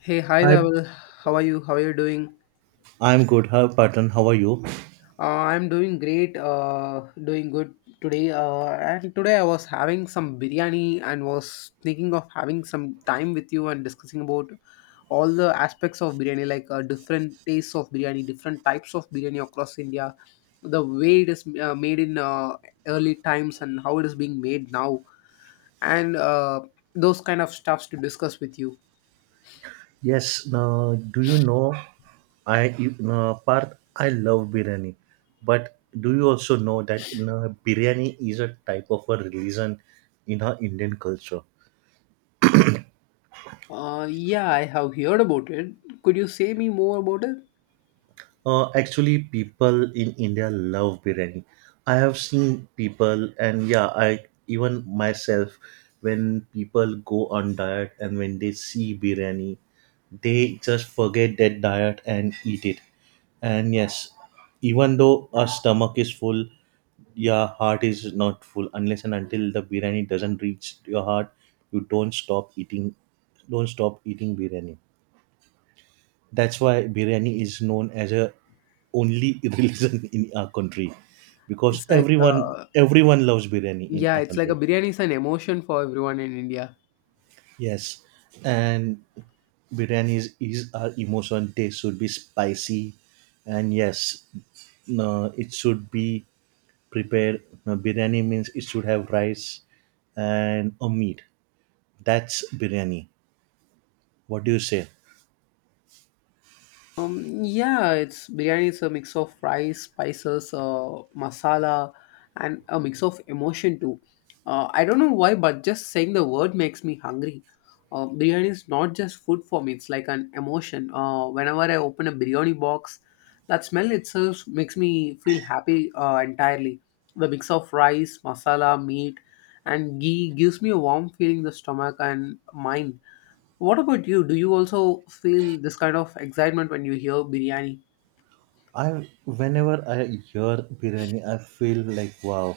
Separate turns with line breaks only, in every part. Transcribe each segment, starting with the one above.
Hey, hi
Hi.
Dhaval. How are you? How are you doing?
I'm good. How Patan? How are you?
Uh, I'm doing great. Doing good today. And today I was having some biryani and was thinking of having some time with you and discussing about all the aspects of biryani, like different tastes of biryani, different types of biryani across India, the way it is made in early times and how it is being made now, and those kind of stuffs to discuss with you.
Yes. Now, do you know? No, Parth, I love biryani, but do you also know that no, biryani is a type of a religion in our Indian culture?
Yeah, I have heard about it. Could you say me more about it?
Actually, people in India love biryani. I have seen people, and yeah, I even myself, when people go on diet and when they see biryani, they just forget that diet and eat it. And yes, even though our stomach is full, your heart is not full unless and until the biryani doesn't reach your heart. You don't stop eating biryani. That's why biryani is known as a only religion in our country because
It's like,
everyone
uh,
everyone loves biryani in
yeah,
our
it's like a
country.
biryani is an emotion for everyone in India.
Yes, and biryani is our emotion. Taste should be spicy, and yes, no, it should be prepared. No, biryani means it should have rice and a meat. That's biryani. What do you say?
Yeah, it's biryani. It's a mix of rice, spices, masala, and a mix of emotion too. I don't know why, but just saying the word makes me hungry. Biryani is not just food for me; it's like an emotion. Whenever I open a biryani box, that smell itself makes me feel happy entirely. The mix of rice, masala, meat, and ghee gives me a warm feeling in the stomach and mind. What about you? Do you also feel this kind of excitement when you hear biryani? I
I whenever I hear biryani, I feel like wow,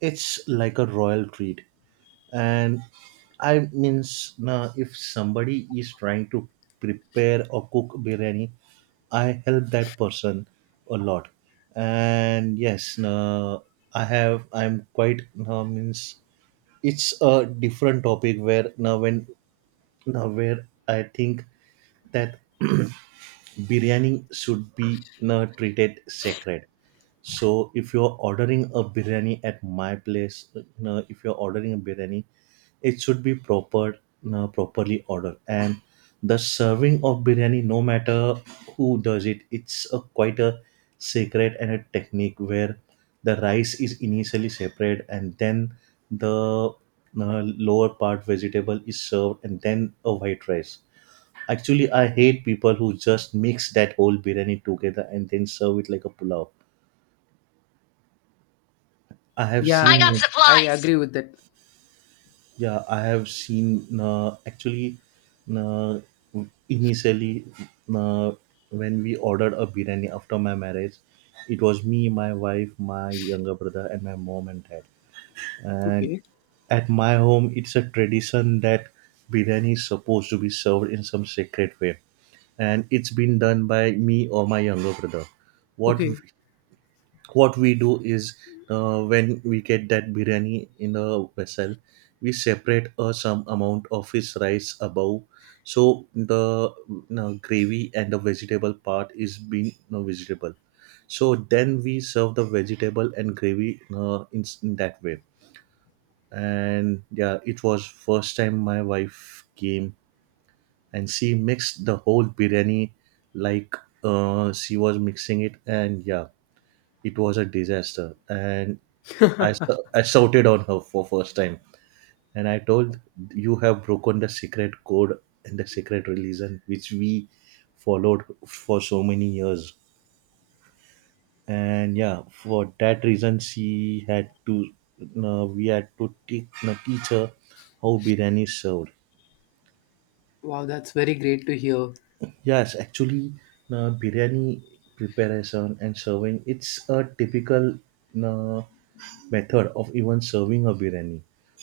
it's like a royal treat. And I means now if somebody is trying to prepare or cook biryani, I help that person a lot. And yes, now I'm quite now means it's a different topic where now when now where I think that biryani should be na, treated sacred, so if you're ordering a biryani at my place, na, if you're ordering a biryani, it should be proper, na, properly ordered, and the serving of biryani no matter who does it, it's a quite a sacred and a technique where the rice is initially separate and then the lower part vegetable is served and then a white rice. Actually, I hate people who just mix that whole biryani together and then serve it like a pulao. I have
Yeah, I
seen
got I
it.
supplies. Agree with that.
Yeah, I have seen. Actually, uh, initially, uh, when we ordered a biryani after my marriage, it was me, my wife, my younger brother, and my mom and dad. And
Okay,
at my home, it's a tradition that biryani is supposed to be served in some sacred way, and it's been done by me or my younger brother. What
okay.
what we do is, when we get that biryani in a vessel, we separate some amount of his rice above, so the gravy and the vegetable part is being vegetable so then we serve the vegetable and gravy in that way. And yeah, it was first time my wife came, and she mixed the whole biryani like, she was mixing it, and yeah, it was a disaster. And I shouted on her for first time, and I told you have broken the secret code and the secret religion which we followed for so many years. And yeah, for that reason, she had to we had to teach her how biryani is served.
Wow, that's very great to hear.
Yes, actually, biryani preparation and serving it's a typical uh, method of even serving a biryani.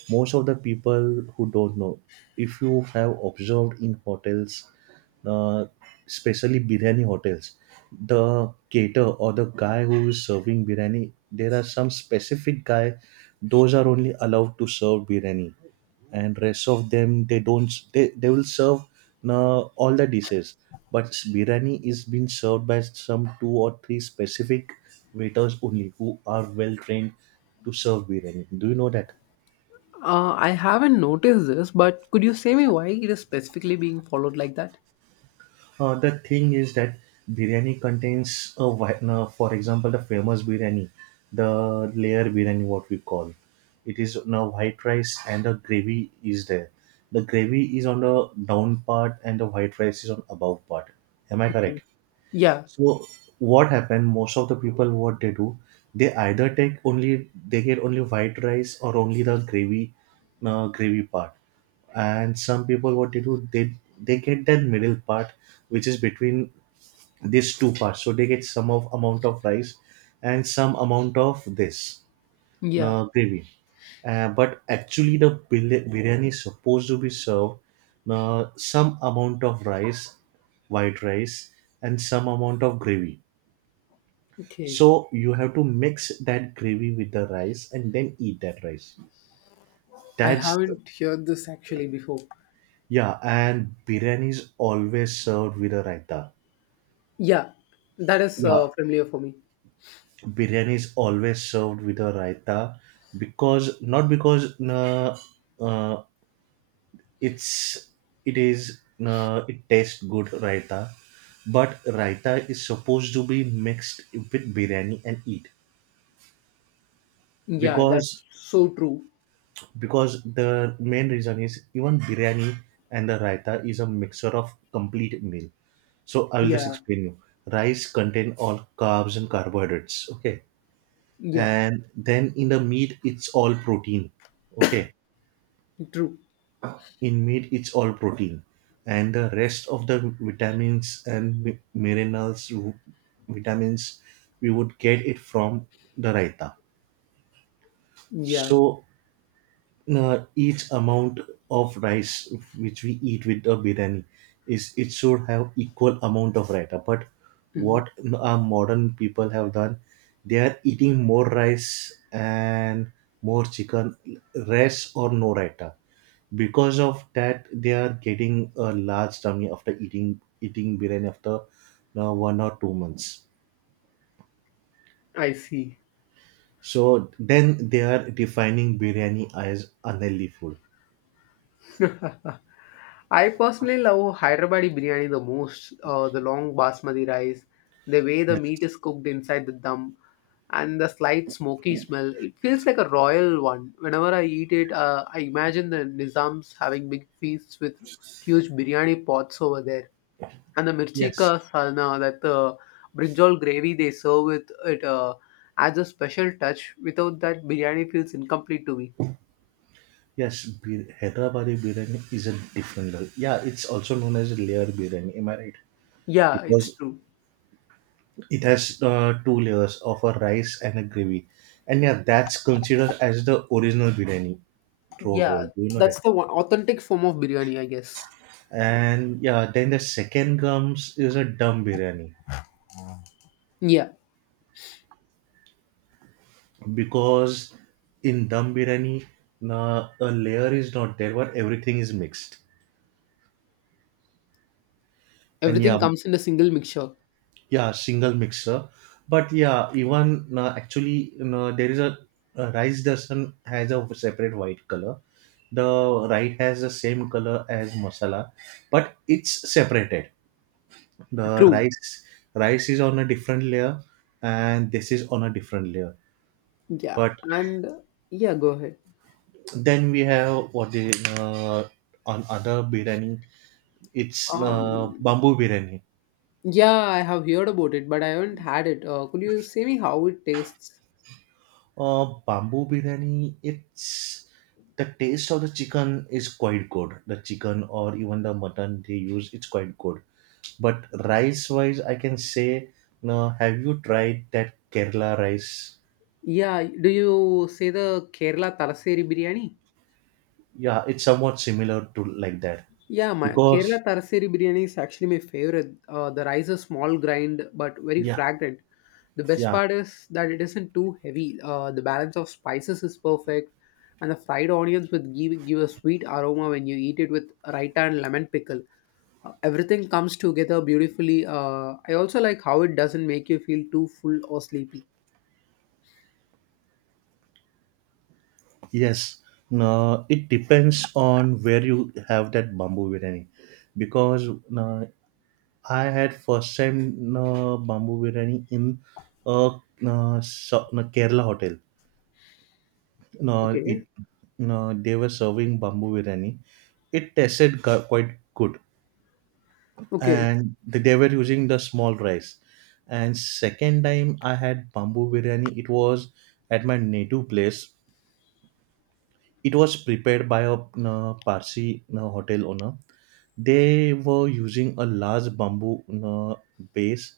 Most of the people who don't know, if you have observed in hotels, uh, especially biryani hotels, the caterer or the guy who is serving biryani, there are some specific guy; those are only allowed to serve biryani, and rest of them they don't they will serve all the dishes, but biryani is being served by some two or three specific waiters only who are well trained to serve biryani. Do you know that?
I haven't noticed this, but could you say me why it is specifically being followed like that?
The thing is that biryani contains a, for example the famous biryani, the layer biryani what we call it, is now white rice and the gravy is there. The gravy is on the down part and the white rice is on above part. Am I
Okay.
correct?
Yeah,
So what happened? Most of the people, what they do, they either take only they get only white rice or only the gravy, gravy part. And some people, what they do, they get that middle part, which is between these two parts. So they get some of amount of rice and some amount of this
yeah.
gravy. But actually, the biryani is supposed to be served some amount of rice, white rice, and some amount of gravy,
Okay.
so you have to mix that gravy with the rice and then eat that rice.
I
That's...
haven't heard this actually before.
yeah, and biryani is always served with a raita.
Yeah, that is
Yeah,
uh, familiar for me.
biryani is always served with a raita because not because uh, it's it is it tastes good raita, but raita is supposed to be mixed with biryani and eat,
Yeah, that's
because
so true.
because the main reason is even biryani and the raita is a mixture of complete meal, so I will just
Yeah,
explain you. Rice contain all carbs and carbohydrates, okay?
yeah,
And then in the meat it's all protein, okay.
true.
In meat it's all protein, and the rest of the vitamins and vitamins we would get it from the raita.
Yeah,
So each amount of rice which we eat with the biryani is it should have equal amount of raita. But
hmm
what our modern people have done, they are eating more rice and more chicken, less or no raita. Because of that they are getting a large tummy after eating biryani after 1 or 2 months,
I see.
so then they are defining biryani as unhealthy food.
I personally love Hyderabadi biryani the most. The long basmati rice, the way the meat
Yes,
is cooked inside the dum, and the slight smoky smell. It feels like a royal one. Whenever I eat it, I imagine the Nizams having big feasts with huge biryani pots over there. And the mirchi
yes.
ka salna, that brinjal gravy they serve with it, adds a special touch. Without that, biryani feels incomplete to me.
Yes, Hyderabadi biryani is a different level. Yeah, it's also known as a layer biryani. Am I right?
Yeah,
Because
it's true.
it has two layers of a rice and a gravy, and yeah, that's considered as the original biryani throughout
Yeah,
world. Do you know
that's
that?
the one authentic form of biryani, I guess.
And yeah, then the second comes is a dum biryani
Yeah,
because in dum biryani, na, a layer is not there, but everything is mixed. And
everything
yeah,
comes in a single mixture.
yeah single mixer. But yeah, even actually you know, there is a rice doesn't has a separate white color, the rice has the same color as masala, but it's separated. The
True.
rice is on a different layer and this is on a different layer.
Yeah,
But
and yeah, go ahead.
then we have what the uh, on other biryani, it's
Um,
bamboo biryani.
yeah, I have heard about it, but I haven't had it. Could you say me how it tastes?
Bamboo biryani, it's the taste of the chicken is quite good. The chicken or even the mutton they use, it's quite good. But rice wise, I can say, no, have you tried that Kerala rice?
Yeah, do you say the Kerala Talaseri biryani?
Yeah, it's somewhat similar to like that
Yeah, my
because
Kerala Taraseri biryani is actually my favorite. The rice is small grind but very
yeah,
fragrant. The best
yeah,
part is that it isn't too heavy. The balance of spices is perfect, and the fried onions would give a sweet aroma when you eat it with raita and lemon pickle. Everything comes together beautifully. I also like how it doesn't make you feel too full or sleepy.
yes. No, it depends on where you have that bamboo biryani because no, I had first time bamboo biryani in a no, Kerala hotel. No, it
Okay.
no, they were serving bamboo biryani. It tasted quite good,
Okay.
and they were using the small rice. And second time I had bamboo biryani, it was at my native place. It was prepared by a Parsi hotel owner. They were using a large bamboo base,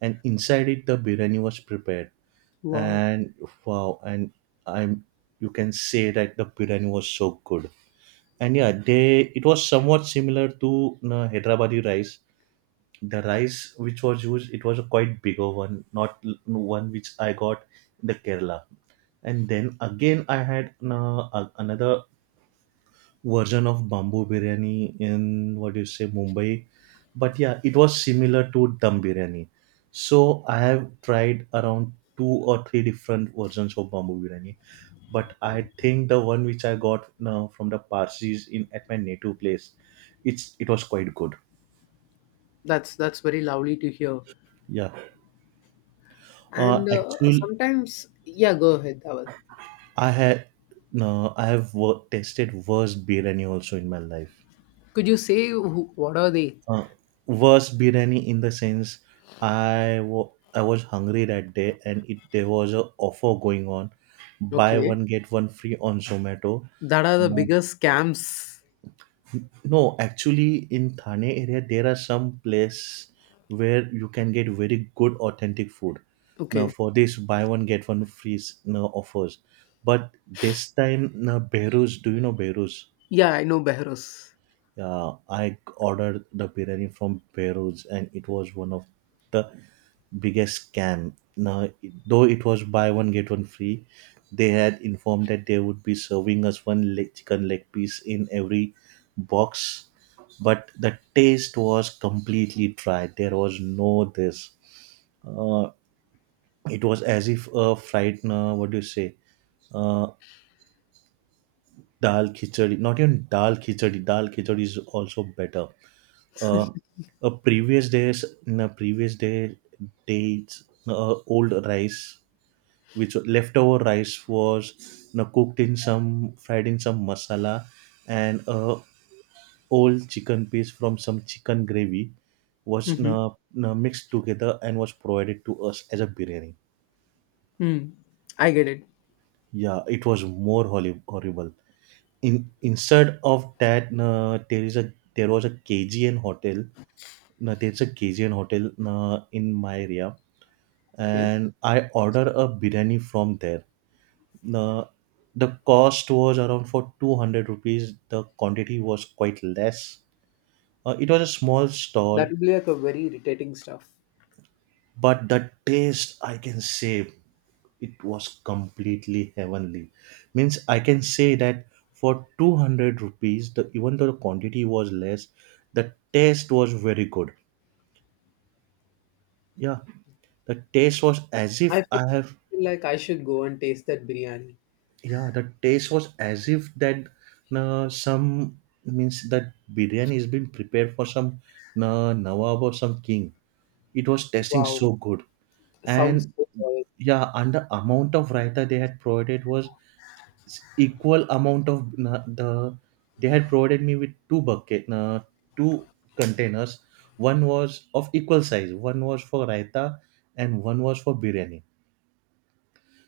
and inside it the biryani was prepared.
Wow.
And wow, and I'm you can say that the biryani was so good. And yeah, they it was somewhat similar to Hyderabadi rice. The rice which was used, it was a quite bigger one, not one which I got in the Kerala. And then again, I had another version of bamboo biryani in what do you say Mumbai, but yeah, it was similar to dum biryani. So I have tried around two or three different versions of bamboo biryani, but I think the one which I got now from the Parsis in at my native place, it's it was quite good.
That's very lovely to hear.
Yeah,
And
actually,
sometimes, yeah, go ahead, Dhaval.
I had no, I have tasted worst biryani also in my life.
Could you say who, what are they?
uh, Worst biryani in the sense I wa- I was hungry that day and it, there was a offer going on, buy
Okay.
one get one free on Zomato.
That are the
Uh,
biggest scams.
no, actually in Thane area there are some place where you can get very good authentic food. Now
Okay.
for this buy one get one free now offers. But this time now Beirut, do you know Beirut?
Yeah, I know Behros.
Yeah, I ordered the biryani from Beirut, and it was one of the biggest scam. Now, though it was buy one get one free, they had informed that they would be serving us one leg, chicken leg piece in every box, but the taste was completely dry. There was no this. Uh, it was as if a fried. What do you say? Uh, Dal khichdi. Not even dal khichdi. Dal khichdi is also better uh, a previous days in a previous day dates old rice which leftover rice was cooked in some fried in some masala and old chicken piece from some chicken gravy was
Mm-hmm.
mixed together and was provided to us as a biryani.
Mm. I get it.
Yeah, it was horrible. In Instead of that, there is a there was a K G N hotel. No, there's a K G N hotel in my area,
Okay,
and I ordered a biryani from there. The the cost was around for 200 rupees. The quantity was quite less. It was a small
that
stall,
would be like a very irritating stuff.
but the taste, I can say, it was completely heavenly. Means I can say that for 200 rupees, the even though the quantity was less, the taste was very good. Yeah, the taste was as
I
if
feel
I have
feel like I should go and taste that biryani.
yeah the taste was as if that some means that biryani is being prepared for some nawab or some king. It was tasting
Wow,
so good.
sounds
And
so oil.
yeah, and the amount of raita they had provided was equal amount of the they had provided me with two bucket two containers. One was of equal size, one was for raita and one was for biryani.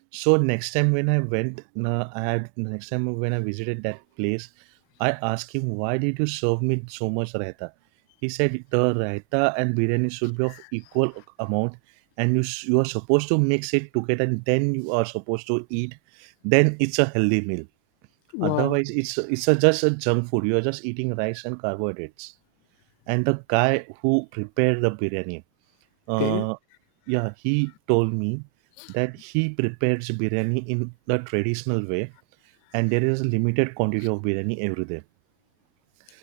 So next time when I went, I had next time when I visited that place, I asked him, why did you serve me so much raita? He said the raita and biryani should be of equal amount, and you are supposed to mix it together, and then you are supposed to eat. Then it's a healthy meal.
Wow.
Otherwise, it's a, just a junk food. You are just eating rice and carbohydrates. And the guy who prepared the biryani,
Okay,
uh, yeah, he told me that he prepares biryani in the traditional way, and there is a limited quantity of biryani every day.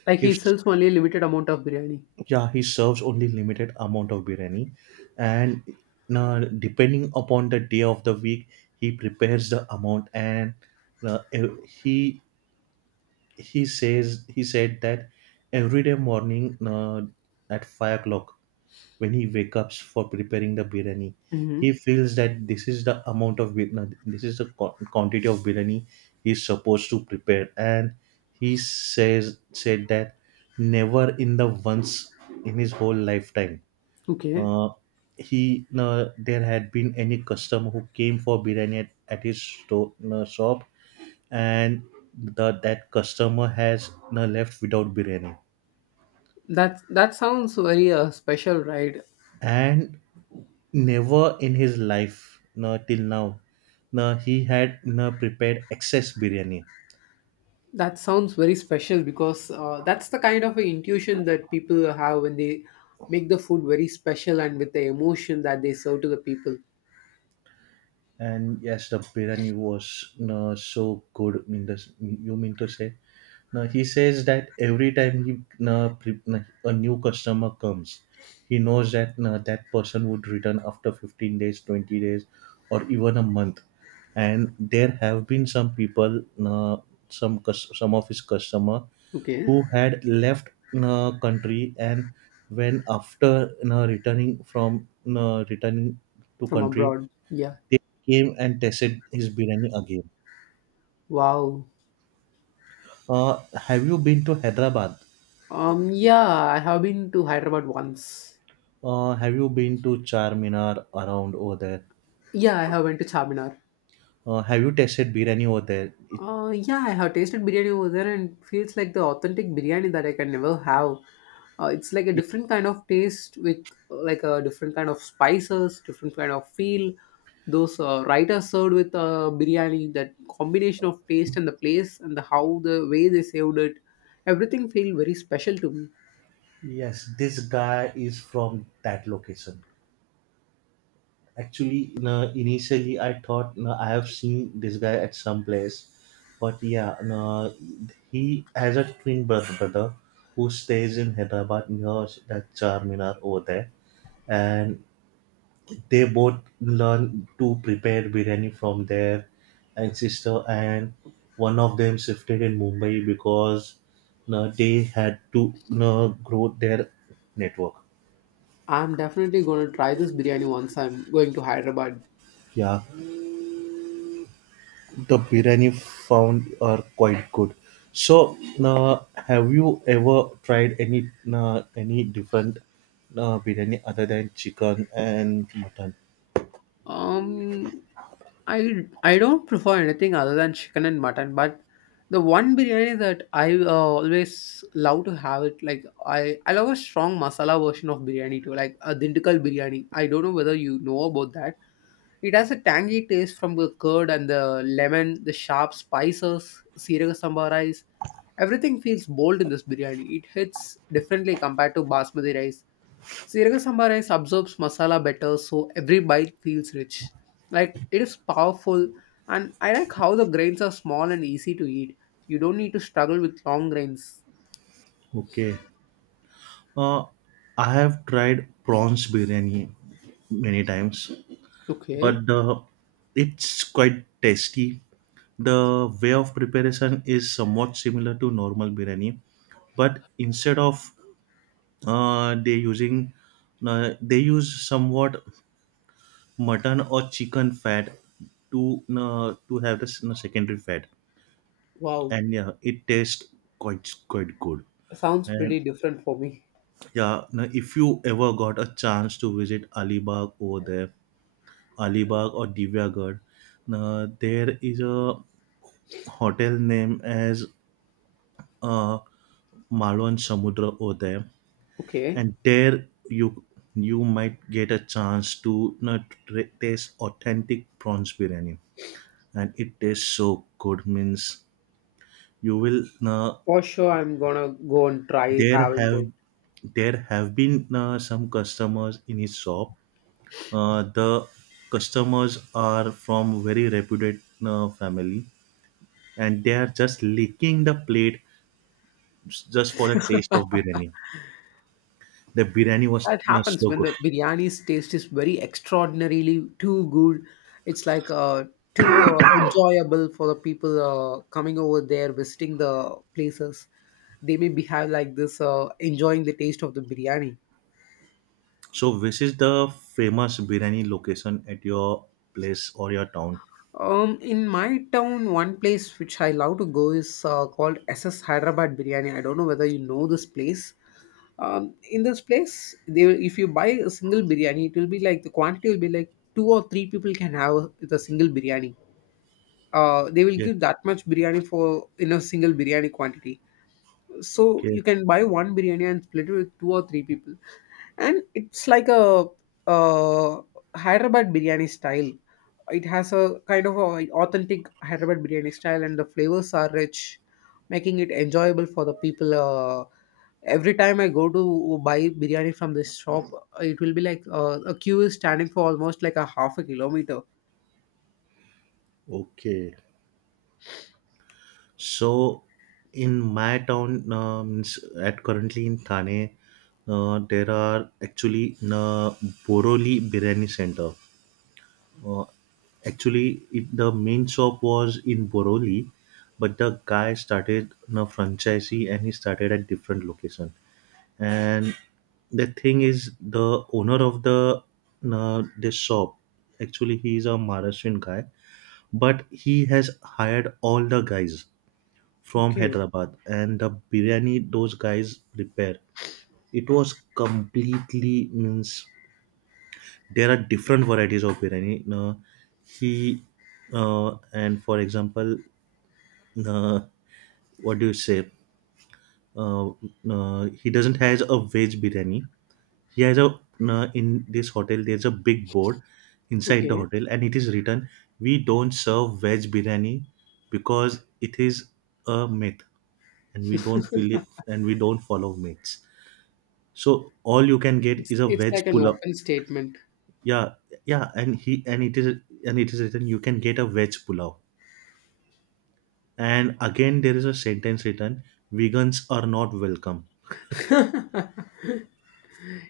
like he
If
sells only a limited amount of biryani.
yeah, he serves only limited amount of biryani, and now depending upon the day of the week, he prepares the amount and uh, e, he he says he said that every day morning at 5 o'clock, when he wakes up for preparing the biryani, he
Mm-hmm.
feels that this is the amount of biryani, this is the quantity of biryani he's supposed to prepare. And he says said that never in the once in his whole lifetime
Okay,
uh, he there had been any customer who came for biryani at his store, shop, and the, that customer has no left without biryani.
that sounds very special, right?
And never in his life no till now, no, he had no prepared excess biryani.
That sounds very special because that's the kind of a intuition that people have when they make the food very special and with the emotion that they serve to the people.
And yes, the biryani was so good. Mean the you mean to say? Now he says that every time a new customer comes, he knows that that person would return after 15 days, 20 days, or even a month. And there have been some people, some of his customer
Okay,
who had left country, and when after returning from returning to
from
country,
abroad. Yeah.
they came and tested his biryani again.
Wow.
Uh, have you been to Hyderabad?
Um, yeah, I have been to Hyderabad once.
Have you been to Charminar around over there?
Yeah, I have went to Charminar.
Have you tasted biryani over there?
Yeah, I have tasted biryani over there and feels like the authentic biryani that I can never have. It's like a
Ye-
different kind of taste with like a different kind of spices, different kind of feel. Those writers served with biryani, that combination of taste and the place and the how the way they served it, everything feel very special to me.
yes, this guy is from that location. Actually, no, initially I thought no, I have seen this guy at some place, but yeah, no, he has a twin brother who stays in Hyderabad near that Charminar over there, and they both learn to prepare biryani from their ancestor, and one of them shifted in Mumbai because they had to grow their network.
I'm definitely gonna try this biryani once I'm going to Hyderabad.
Yeah, the biryani found are quite good. So uh, have you ever tried any different biryani other than chicken and mutton?
Um, I I don't prefer anything other than chicken and mutton, but the one biryani that I always love to have it like I love a strong masala version of biryani too, like a dindigal biryani. I don't know whether you know about that. It has a tangy taste from the curd and the lemon, the sharp spices, sirga sambar rice. Everything feels bold in this biryani. It hits differently compared to basmati rice. Sriracha sambar rice absorbs masala better, so every bite feels rich. Like it is powerful, and I like how the grains are small and easy to eat. You don't need to struggle with long grains.
Okay. uh, I have tried prawns biryani many times,
Okay,
but it's quite tasty. The way of preparation is somewhat similar to normal biryani, but instead of uh, they using they use somewhat mutton or chicken fat to have the secondary fat,
wow,
and yeah, it tastes quite good.
sounds pretty
And
different for me.
yeah, now if you ever got a chance to visit Alibag over there, Alibag or Divyagarh, now there is a hotel name as uh, Malwan Samudra over there,
Okay,
and there you you might get a chance to taste authentic prawns biryani, and it tastes so good. Means you will
for sure, I'm gonna go and try
there
having
have
it.
there have been some customers in his shop. The customers are from very reputed family, and they are just licking the plate just for the taste of biryani. The biryani was
That happens
so
when
good.
the biryani's taste is very extraordinarily too good. It's like too enjoyable for the people coming over there visiting the places. They may behave like this, enjoying the taste of the biryani.
So, which is the famous biryani location at your place or your town?
In my town, one place which I love to go is called S S Hyderabad Biryani. I don't know whether you know this place. In this place, they will- if you buy a single biryani, it will be like the quantity will be like two or three people can have with a single biryani. They will
Okay,
give that much biryani for in a single biryani quantity, so
okay,
you can buy one biryani and split it with two or three people, and it's like a uh, hyderabad biryani style. It has a kind of a authentic hyderabad biryani style, and the flavors are rich, making it enjoyable for the people. Every time I go to buy biryani from this shop, it will be like a queue is standing for almost like a half a kilometer.
okay. So, in my town, means at currently in Thane, there are actually Boroli Biryani Center. Uh, Actually, it, the main shop was in Boroli, but the guy started a franchisee and he started at different location. And the thing is the owner of the this shop, actually he is a Maharashtrian guy, but he has hired all the guys from
Okay,
Hyderabad, and the biryani those guys prepare, it was completely means there are different varieties of biryani. He And for example, uh, what do you say uh, he doesn't has a veg biryani. He has a in this hotel there's a big board inside the
okay.
hotel and it is written, we don't serve veg biryani because it is a myth, and we don't fill it and we don't follow myths. So all you can get is a
It's
veg
like an
pulao.
open statement.
Yeah, yeah, and he and it is written, you can get a veg pulao. And again there is a sentence written, vegans are not welcome.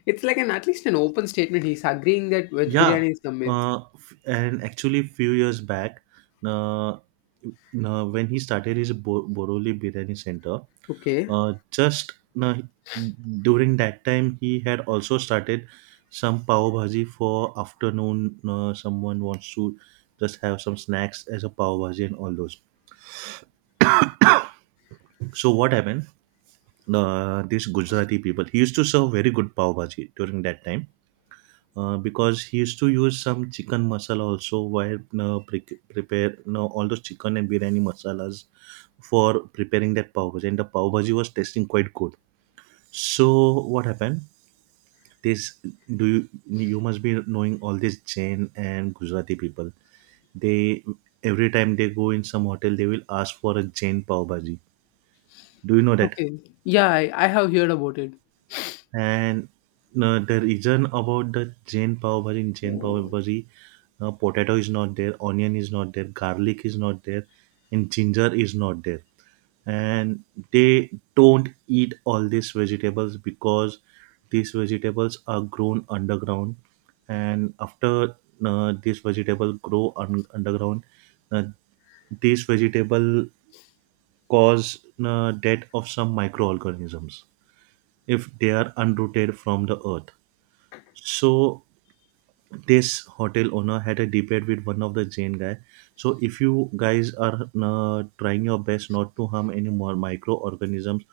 It's like an at least an open statement. He's agreeing that veg
Yeah,
biryani is a myth.
and actually, few years back, uh, when he started his Boroli Biryani Center,
Okay.
just uh, during that time, he had also started some pav bhaji for afternoon. Someone wants to just have some snacks as a pav bhaji and all those. So what happened? These Gujarati people, he used to serve very good pav bhaji during that time, because he used to use some chicken masala also while prepare no all those chicken and biryani masalas for preparing that pav bhaji, and the pav bhaji was tasting quite good. So what happened? This do you you must be knowing all these Jain and Gujarati people, they every time they go in some hotel they will ask for a Jain pav bhaji. Do you know that?
Okay. Yeah, I have heard about it.
And the reason about the Jain pav bhaji in Jain pav bhaji, potato is not there, onion is not there, garlic is not there, and ginger is not there. And they don't eat all these vegetables because these vegetables are grown underground. And after these vegetables underground, uh, these vegetable cause death of some microorganisms if they are unrooted from the earth. So this hotel owner had a debate with one of the Jain guy. So if you guys are trying your best not to harm any more microorganisms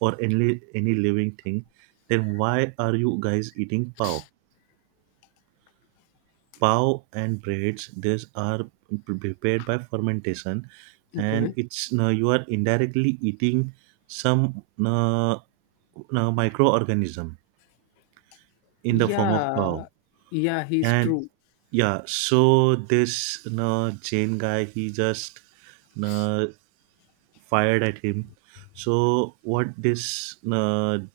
or any living thing, then why are you guys eating pav? Pav and breads, these are prepared by fermentation, and
Okay.
it's you are indirectly eating some microorganism in the form of pav.
Yeah. Yeah, he's
And
true.
yeah, so this you Jane guy, he just you fired at him. So what this you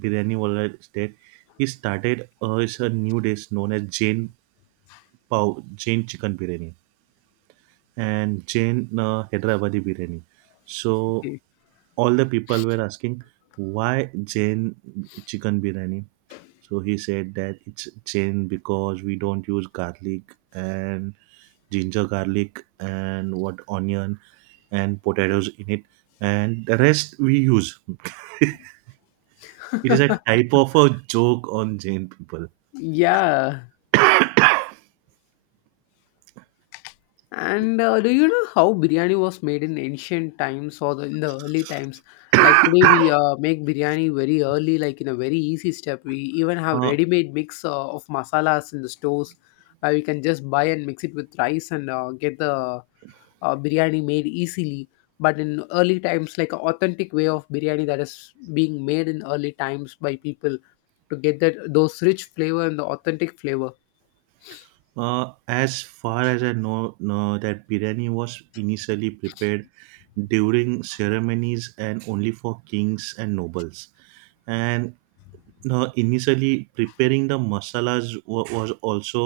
biryani wala did, he started it's a new dish known as Jane pav Jane chicken biryani and Jain Hyderabadi biryani. So
Okay.
all the people were asking, why Jain chicken biryani? So he said that it's Jain because we don't use garlic and ginger garlic and what onion and potatoes in it, and the rest we use. It is a type of a joke on Jain people.
Yeah. And do you know how biryani was made in ancient times or the, in the early times? Like today, we make biryani very early, like in a very easy step. We even have
Uh,
ready-made mix of masalas in the stores where we can just buy and mix it with rice and get the biryani made easily. But in early times, like an authentic way of biryani that is being made in early times by people to get that those rich flavor and the authentic flavor.
as far as I know, no, that biryani was initially prepared during ceremonies and only for kings and nobles. And now, initially preparing the masalas was also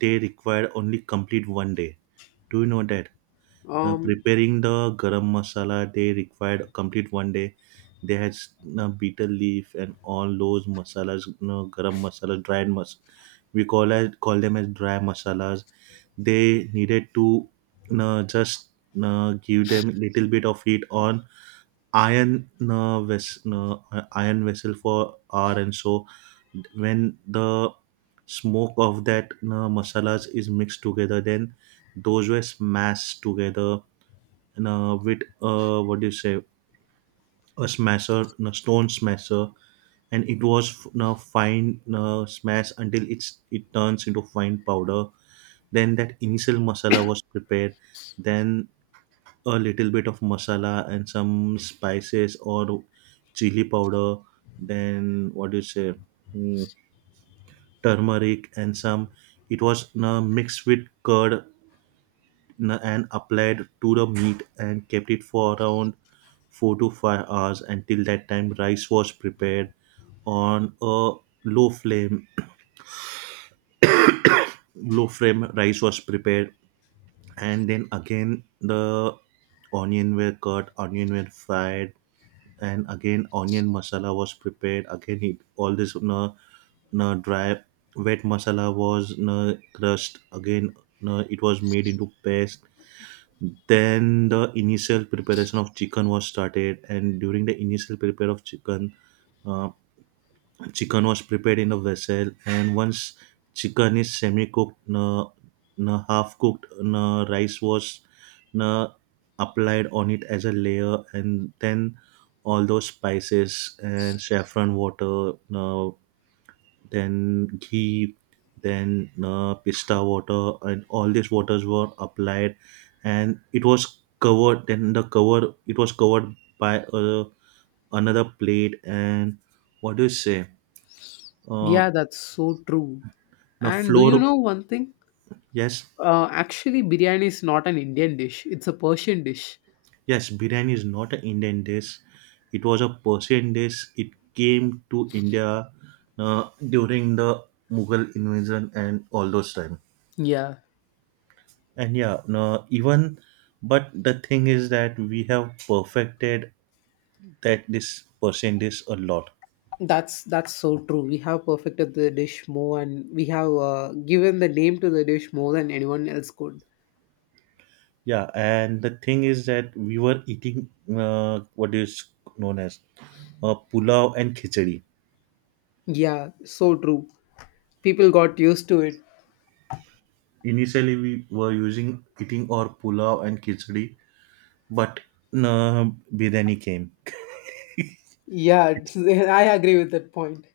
they required only complete one day. Do you know that? Now,
Um,
preparing the garam masala they required complete one day. They had bitter leaf and all those masalas, you know, garam masala, dried mas. We call as call them as dry masalas. They needed to you know, just give them little bit of heat on iron iron vessel for hour and so. When the smoke of that masalas is mixed together, then those were smashed together with what do you say a smasher, a stone smasher, and it was fine smash until it turns into fine powder. Then that initial masala was prepared. Then a little bit of masala and some spices or chili powder, then what do you say mm, turmeric and some, it was mixed with curd and applied to the meat and kept it for around 4 to 5 hours. Until that time rice was prepared on a low flame. Low flame rice was prepared, and then again the onion were cut, onion were fried, and again onion masala was prepared again it, all this na na dry wet masala was na crushed again na it was made into paste. Then the initial preparation of chicken was started, and during the initial prepare of chicken, uh, chicken was prepared in a vessel, and once chicken is semi-cooked, half-cooked rice was uh, applied on it as a layer, and then all those spices and saffron water, then ghee, then pista water, and all these waters were applied, and it was covered. Then the cover it was covered by another plate, and what do you say?
Yeah,
Uh,
that's so true.
Now,
And do you
floor,
know one thing?
yes,
Actually, biryani is not an Indian dish; it's a Persian dish.
yes, biryani is not an Indian dish. It was a Persian dish. It came to India uh, during the Mughal invasion and all those time.
Yeah,
And yeah, no, even but the thing is that we have perfected that this Persian dish a lot.
that's so true. We have perfected the dish more, and we have given the name to the dish more than anyone else could.
Yeah, and the thing is that we were eating what is known as pulao and khichdi.
Yeah, so true. People got used to it.
Initially, we were using eating or pulao and khichdi. But no, biryani came.
Yeah, I agree with that point.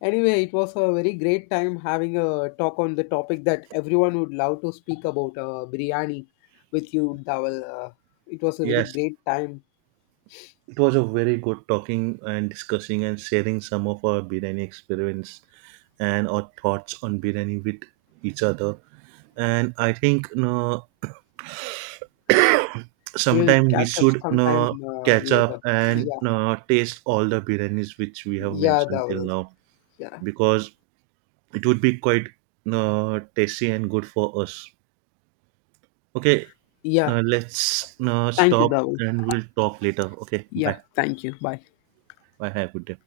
Anyway, it was a very great time having a talk on the topic that everyone would love to speak about biryani with you, Dawal. It was a very
Yes,
great time.
it was a very good talking and discussing and sharing some of our biryani experience and our thoughts on biryani with each other. And I think no,
We will
sometime we
catch up
should
sometime
no, catch up
later.
and
Yeah,
no, taste all the biryanis which we have
yeah,
mentioned till
Dawal.
now,
Yeah,
because it would be quite no, tasty and good for us. Okay,
yeah.
now let's no,
Thank you,
stop
Dawal.
and we'll talk later. Okay,
Yeah,
bye.
thank you. Bye.
I have a good day.